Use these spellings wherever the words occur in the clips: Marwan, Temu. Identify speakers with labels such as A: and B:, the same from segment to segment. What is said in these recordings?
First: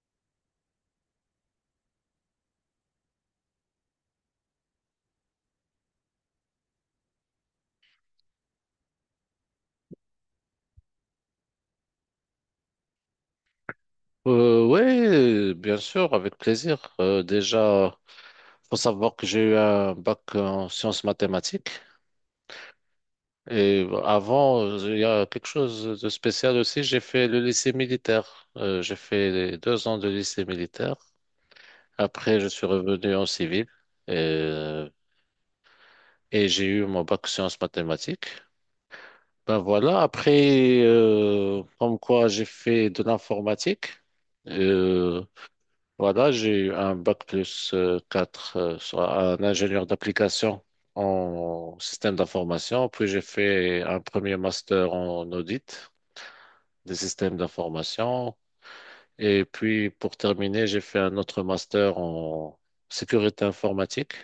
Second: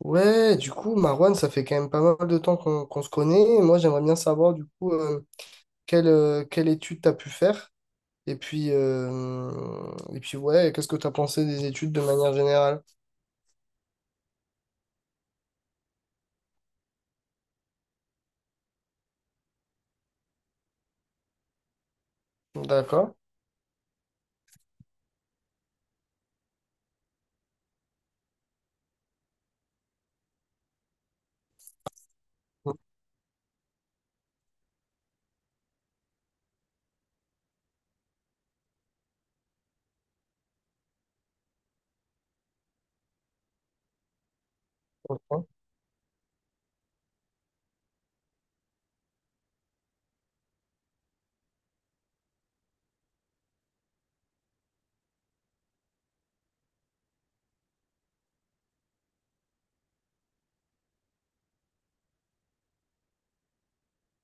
A: Ouais, du coup, Marwan, ça fait quand même pas mal de temps qu'on se connaît. Et moi, j'aimerais bien savoir, du coup, quelle, quelle étude tu as pu faire. Et puis ouais, qu'est-ce que tu as pensé des études de manière générale?
B: Ouais, bien sûr, avec plaisir. Déjà, faut savoir que j'ai eu un bac en sciences mathématiques.
A: D'accord.
B: Et avant, il y a quelque chose de spécial aussi. J'ai fait le lycée militaire. J'ai fait les deux ans de lycée militaire. Après, je suis revenu en civil et, et j'ai eu mon bac sciences mathématiques. Ben voilà. Après, comme quoi, j'ai fait de l'informatique. Euh, Voilà, j'ai eu un bac plus 4, soit un ingénieur d'application en système d'information. Puis j'ai fait un premier master en audit des systèmes d'information. Et puis pour terminer, j'ai fait un autre master en sécurité informatique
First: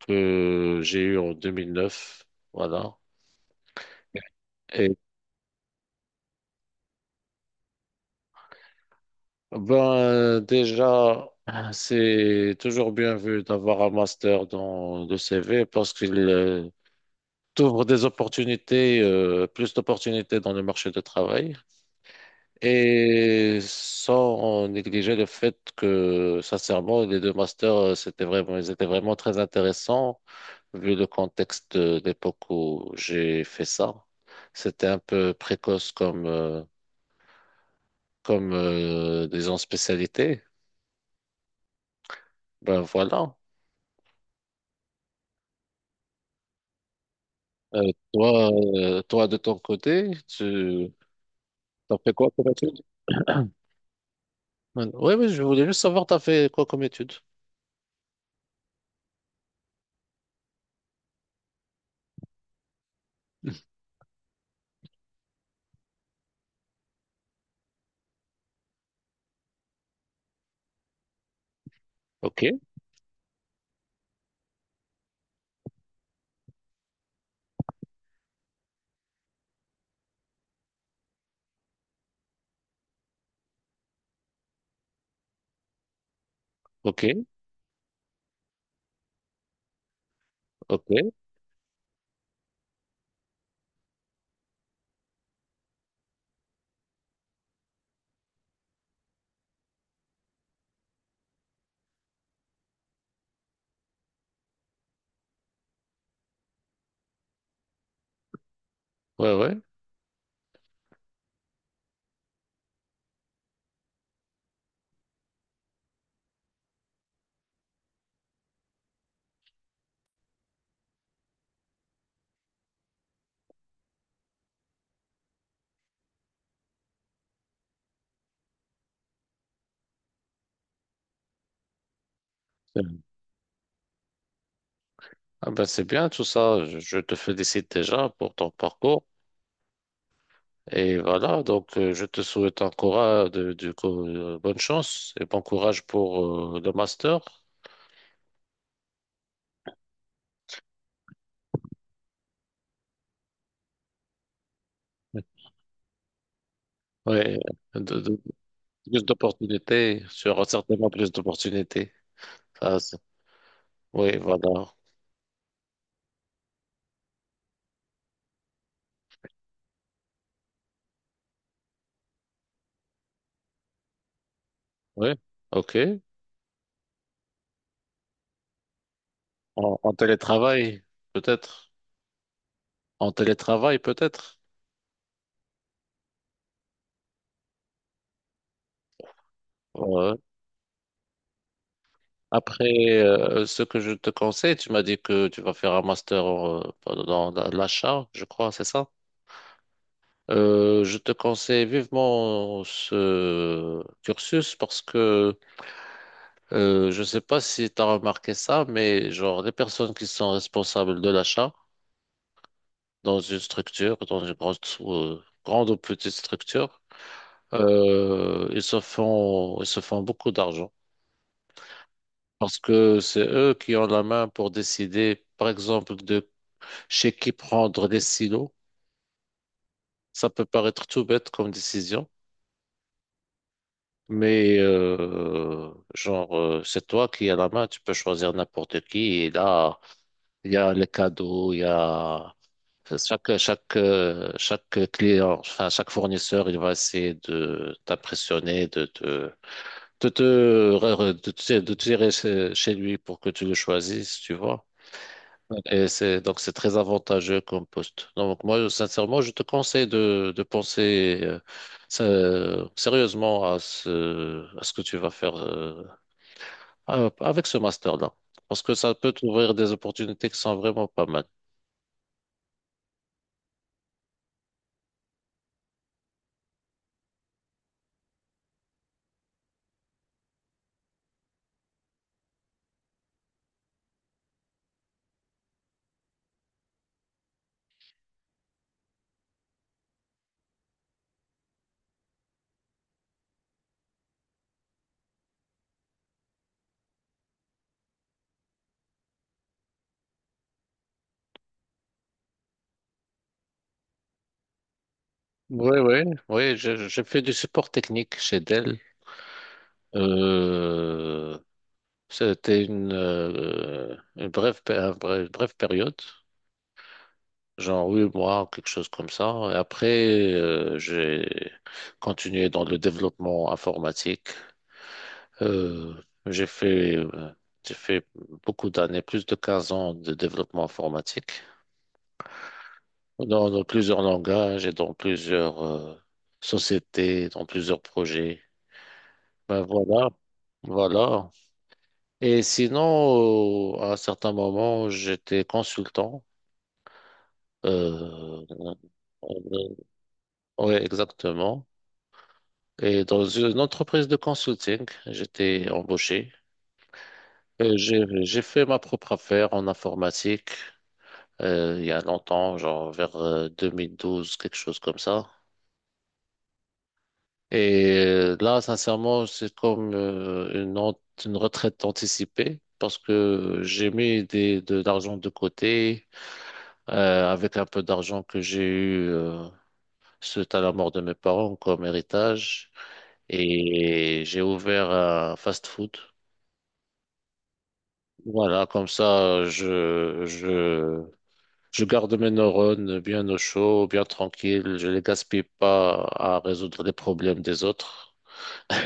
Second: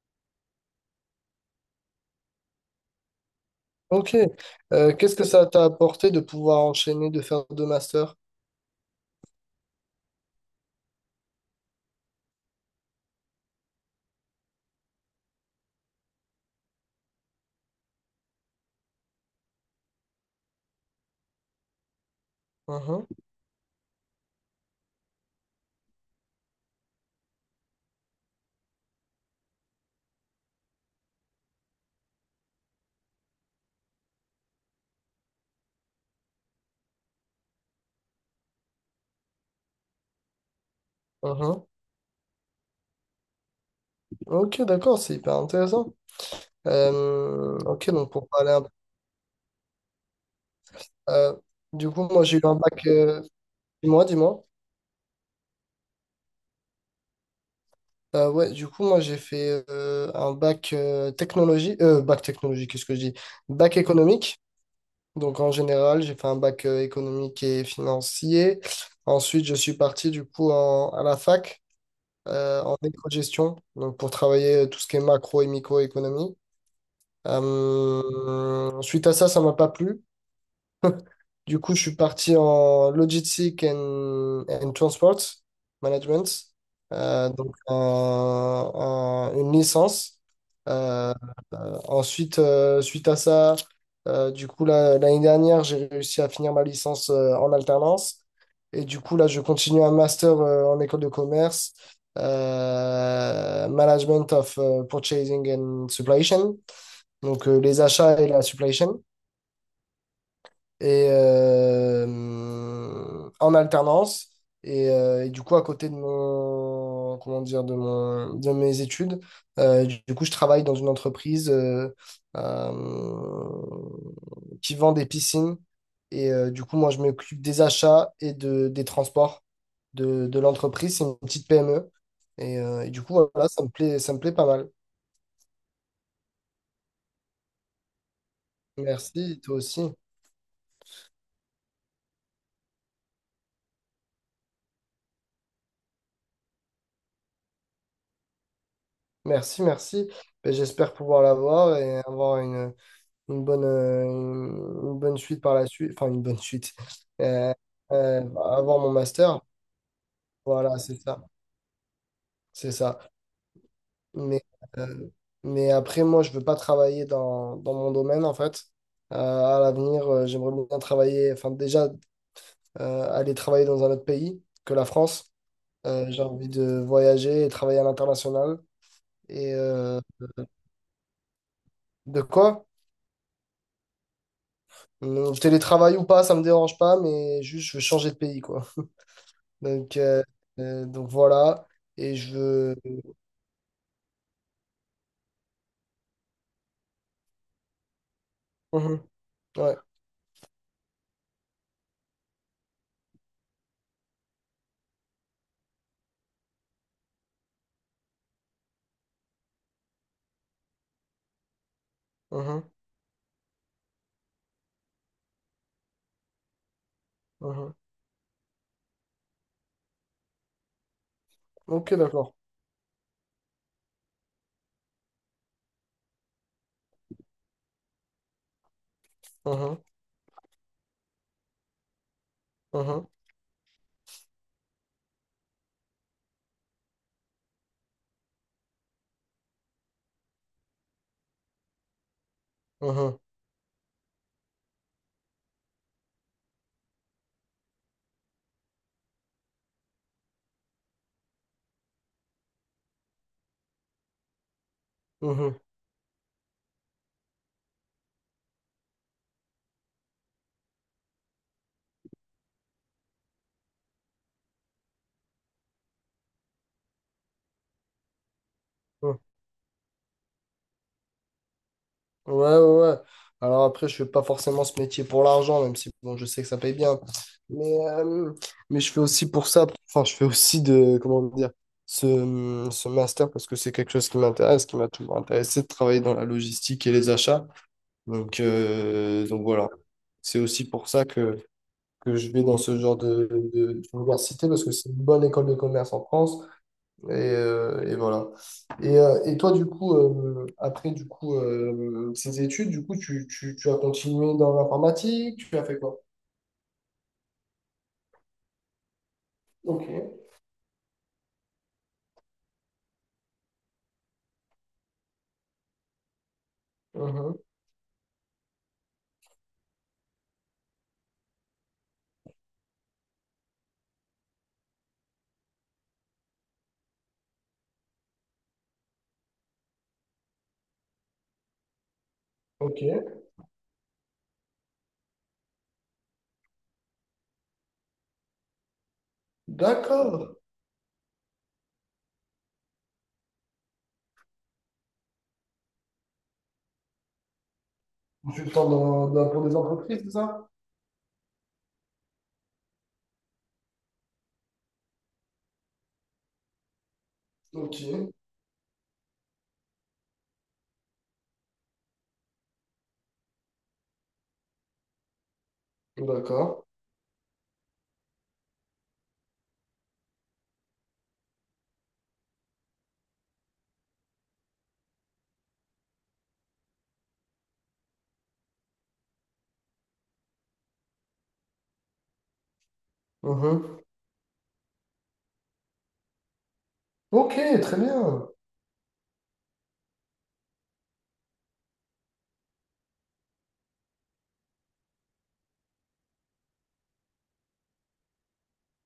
B: que j'ai eu en 2009. Voilà.
A: Ok.
B: Et
A: Qu'est-ce que ça t'a apporté de pouvoir enchaîner, de faire deux masters?
B: ben déjà, c'est toujours bien vu d'avoir un master dans le CV parce qu'il t'ouvre des opportunités, plus d'opportunités dans le marché de travail,
A: Mhm,
B: et sans négliger le fait que, sincèrement, les deux masters, c'était vraiment, ils étaient vraiment très intéressants vu le contexte de l'époque où j'ai fait ça. C'était un peu précoce comme, disons, spécialité.
A: mhm.
B: Ben voilà.
A: Ok, d'accord, c'est hyper intéressant. Ok,
B: Euh,
A: donc pour
B: Toi,
A: parler un peu.
B: de ton côté, tu
A: euh, du
B: as
A: coup,
B: fait
A: moi,
B: quoi
A: j'ai eu
B: comme
A: un
B: étude?
A: bac. Dis-moi, dis-moi.
B: Oui, oui, je voulais juste savoir, tu as fait quoi comme étude?
A: Ouais, du coup, moi, j'ai fait un bac technologie. Bac technologie, qu'est-ce que je dis? Bac économique. Donc, en général, j'ai fait un bac économique et financier. Ensuite, je suis parti, du coup, à la fac,
B: Ok,
A: en éco-gestion. Donc, pour travailler tout ce qui est macro et microéconomie. Suite à ça, ça m'a pas plu. Du coup, je suis parti en Logistic and Transport Management,
B: ok.
A: donc une licence.
B: Ok, ouais,
A: Euh, Ensuite, suite à ça, du coup, là, l'année dernière, j'ai réussi à finir ma licence en alternance. Et du coup, là, je continue un master en école de commerce, Management of Purchasing and Supply Chain, donc les achats et la supply chain
B: ouais.
A: et en alternance. Et du coup, à côté de mon, comment dire, de mon, de mes études, du coup, je travaille dans une entreprise euh, qui vend des piscines. Et du coup, moi, je m'occupe des achats et de, des transports de l'entreprise. C'est une petite PME. Et du
B: C'est-
A: coup, voilà, ça me plaît pas mal.
B: Ah ben c'est bien tout ça. Je te félicite déjà pour ton parcours.
A: Merci, toi aussi.
B: Et voilà, donc je te souhaite encore du coup, bonne chance et bon courage pour le master.
A: Merci, merci. Ben, j'espère pouvoir l'avoir et avoir une bonne, euh, une bonne suite par la suite, enfin une bonne suite.
B: Ouais,
A: Euh,
B: de- de-
A: euh, Avoir mon
B: plus
A: master.
B: d'opportunités, tu auras
A: Voilà,
B: certainement
A: c'est
B: plus
A: ça,
B: d'opportunités.
A: c'est
B: Ça, c'est-
A: ça.
B: oui,
A: Mais,
B: voilà.
A: euh, mais après, moi, je veux pas travailler dans, dans mon domaine, en fait. À l'avenir, j'aimerais bien travailler, enfin déjà, aller travailler dans un autre pays que la
B: Oui,
A: France.
B: ok.
A: J'ai envie de voyager et travailler à l'international. Et
B: En, en télétravail, peut-être.
A: de quoi?
B: En télétravail, peut-être.
A: Télétravail ou pas, ça me dérange pas, mais juste, je veux changer de pays, quoi. Donc,
B: Ouais.
A: euh, donc voilà. Et je veux.
B: Après, ce que je te conseille, tu m'as dit que tu vas faire un master dans l'achat, je crois, c'est ça?
A: Mhm. Ouais.
B: Je te conseille vivement ce cursus parce que je ne sais pas si tu as remarqué ça, mais genre les personnes qui sont responsables de l'achat
A: Mhm.
B: dans une structure, dans une grande, grande ou petite structure,
A: Mhm.
B: ils se font beaucoup d'argent
A: Ok, d'accord.
B: parce que c'est eux qui ont la main pour décider, par exemple, de chez qui prendre des silos.
A: Mhm.
B: Ça peut paraître tout bête comme décision,
A: Mhm.
B: mais c'est toi qui as la main, tu peux choisir n'importe qui. Et là, il y a les cadeaux, il y a
A: Mhm.
B: chaque client, enfin, chaque fournisseur, il va essayer de t'impressionner, de te, re- re- de te tirer chez lui pour que tu le choisisses, tu vois.
A: Mhm.
B: Et c'est donc c'est très avantageux comme poste. Donc moi, sincèrement, je te conseille de penser sérieusement à à ce que tu vas faire avec ce master-là. Parce que ça peut
A: Mhm.
B: t'ouvrir des opportunités qui sont vraiment pas mal.
A: Ouais, ouais, ouais. Alors après, je fais pas forcément ce métier pour l'argent, même si bon, je sais que ça paye bien. Mais, euh, mais je fais aussi pour ça. Enfin, je fais aussi de, comment dire, ce, ce master parce que c'est quelque chose qui m'intéresse, qui m'a toujours intéressé de travailler dans la logistique et les achats. Donc voilà. C'est aussi pour ça que je vais dans ce genre de, d'université parce que c'est une bonne école de commerce en France. Et voilà. Et toi, du coup, après du coup, ces études, du coup, tu as continué dans l'informatique, tu as
B: Oui,
A: fait quoi?
B: oui. Oui, j'ai fait du support technique chez Dell.
A: Ok.
B: Euh, C'était une brève, brève période.
A: Mhm.
B: Genre, oui, moi, quelque chose comme ça. Et après, j'ai continué dans le développement informatique. Euh, j'ai fait, euh, j'ai fait beaucoup d'années, plus de 15 ans de développement informatique
A: Ok.
B: dans, dans plusieurs langages et dans plusieurs sociétés, dans plusieurs projets. Ben voilà,
A: D'accord.
B: voilà. Et sinon, à un certain moment, j'étais consultant. Euh,
A: Consultant dans, dans, pour des entreprises, c'est ça?
B: oui, exactement. Et dans une entreprise de consulting, j'étais embauché.
A: Ok.
B: J'ai fait ma propre affaire en informatique il y a longtemps, genre vers 2012, quelque chose comme ça.
A: D'accord.
B: Et là, sincèrement, c'est comme une retraite anticipée parce que j'ai mis de l'argent de côté, euh, avec un peu d'argent que j'ai eu suite à la mort de mes parents comme héritage.
A: Mhm.
B: Et j'ai ouvert un fast-food.
A: Ok, très bien.
B: Voilà, comme ça, je garde mes neurones bien au chaud, bien tranquille. Je les gaspille pas à résoudre les problèmes des autres.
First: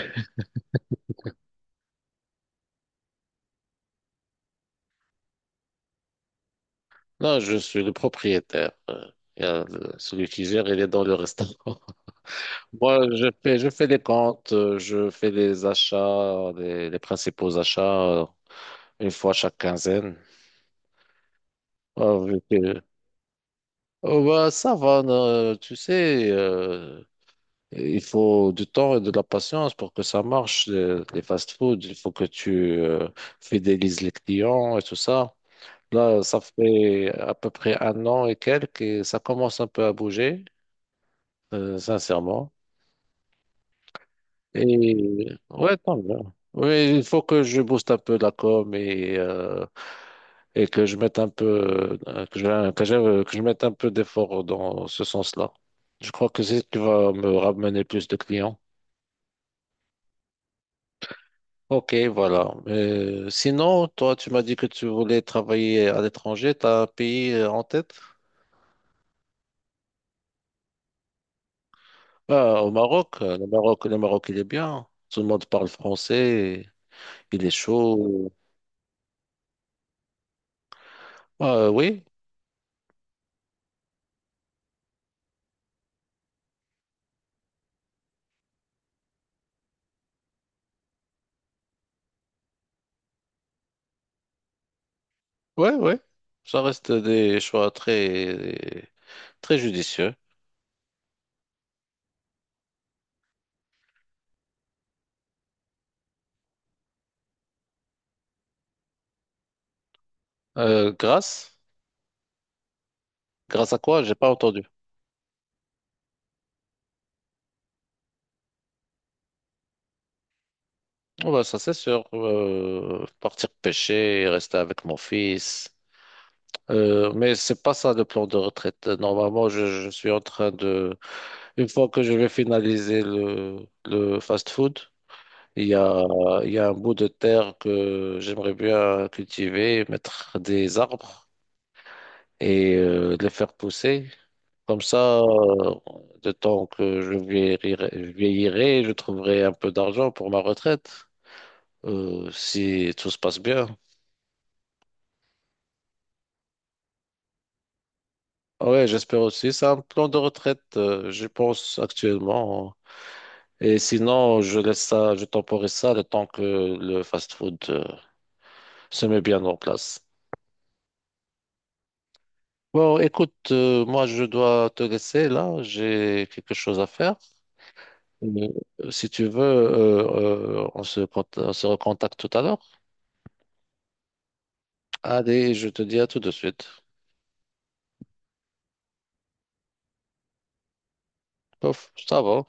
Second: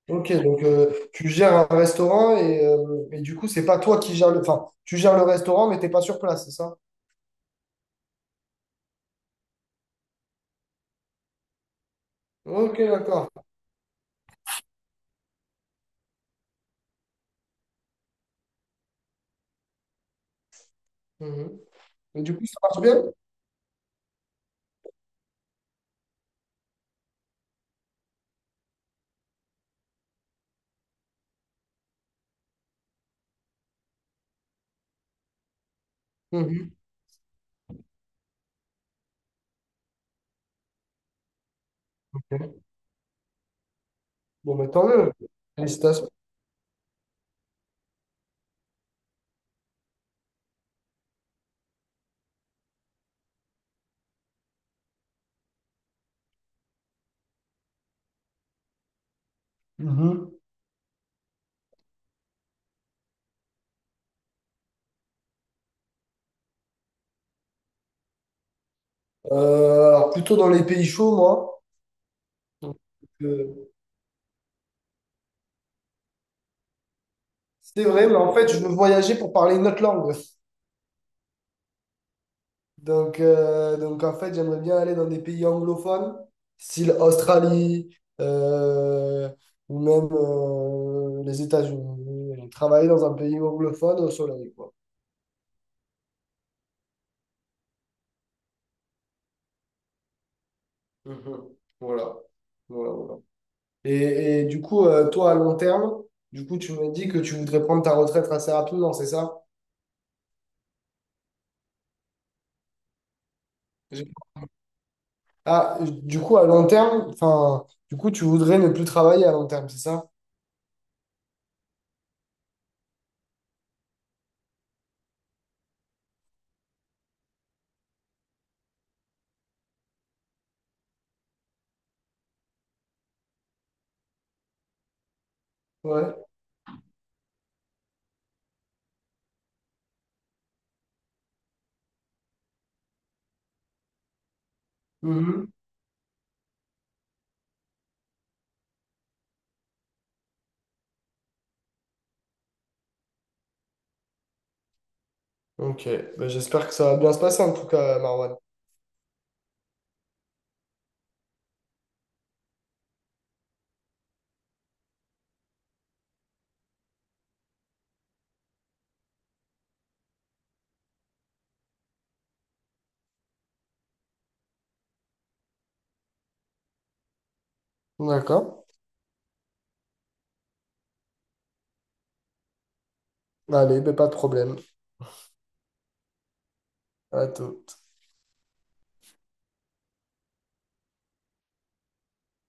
A: Ok, donc tu gères un restaurant et du coup, c'est pas toi qui gères le… Enfin, tu gères le restaurant, mais t'es pas sur place, c'est ça?
B: Là, je suis le propriétaire. Il y a le- Celui qui gère, il est dans le restaurant.
A: Ok,
B: Moi,
A: d'accord.
B: je fais les comptes, je fais les achats, les principaux achats, une fois chaque quinzaine.
A: Mhm.
B: Ah,
A: Et du
B: vu
A: coup, ça marche
B: que-
A: bien?
B: Oh, bah, ça va, non, tu sais, il faut du temps et de la patience pour que ça marche, les fast-food. Il faut que tu euh, fidélises les clients et tout ça. Là, ça
A: Mhm.
B: fait à peu près un an et quelques et ça commence un peu à bouger, sincèrement.
A: Ok. Bon,
B: Et
A: mais tant mieux.
B: ouais, tant
A: Félicitations.
B: mieux. Oui, il faut que je booste un peu la com et, et que je mette un peu, que je mette un peu d'effort dans ce sens-là. Je crois que c'est ce qui va me ramener plus de clients.
A: Mhm.
B: Ok, voilà. Sinon, toi, tu m'as dit que tu voulais travailler à l'étranger. T'as un pays en tête?
A: Alors, plutôt dans les pays chauds, moi.
B: Bah, au
A: Donc,
B: Maroc. Le
A: euh,
B: Maroc, le Maroc, il est bien. Tout le monde parle français. Il est
A: c'est vrai, mais
B: chaud.
A: en fait, je veux voyager pour parler une autre langue.
B: Ah, oui,
A: Donc en fait, j'aimerais bien aller dans des pays anglophones, style Australie, ou même les États-Unis. Travailler dans un pays anglophone au soleil, quoi.
B: ouais, ouais. Ça reste des choix très, très judicieux.
A: Mhm. Voilà. Voilà, voilà. Et du coup, toi, à long terme, du coup, tu me dis que tu voudrais prendre ta retraite assez rapidement, c'est ça?
B: Grâce? Grâce à quoi?
A: J'ai-
B: J'ai pas entendu.
A: Ah, du coup, à long terme, enfin, du coup, tu voudrais ne plus travailler à long terme, c'est ça?
B: Oh, bah, ça, c'est sûr. Partir pêcher, rester avec mon fils. Mais c'est pas ça le plan de retraite. Normalement, je suis en train de... Une fois que je vais finaliser le fast-food, il y a,
A: Ouais.
B: il y a un bout de terre que j'aimerais bien cultiver, mettre des arbres et les faire pousser. Comme ça,
A: Mhm.
B: le temps que je vieillirai, je vieillirai, je trouverai un peu d'argent pour ma retraite, si tout se passe bien.
A: Ok, ben, j'espère que ça va bien se passer en tout cas, Marwan.
B: Ah ouais, j'espère aussi. C'est un plan de retraite, je pense, actuellement. Et sinon, je laisse ça, je temporise ça le temps que le fast-food se met bien en place. Bon, écoute, moi je dois te laisser là, j'ai quelque chose à faire. Mais,
A: D'accord.
B: si tu veux, on se recontacte tout à l'heure.
A: Allez, ben, pas de problème.
B: Allez, je te dis à tout de suite.
A: À tout.
B: Pof, ça va.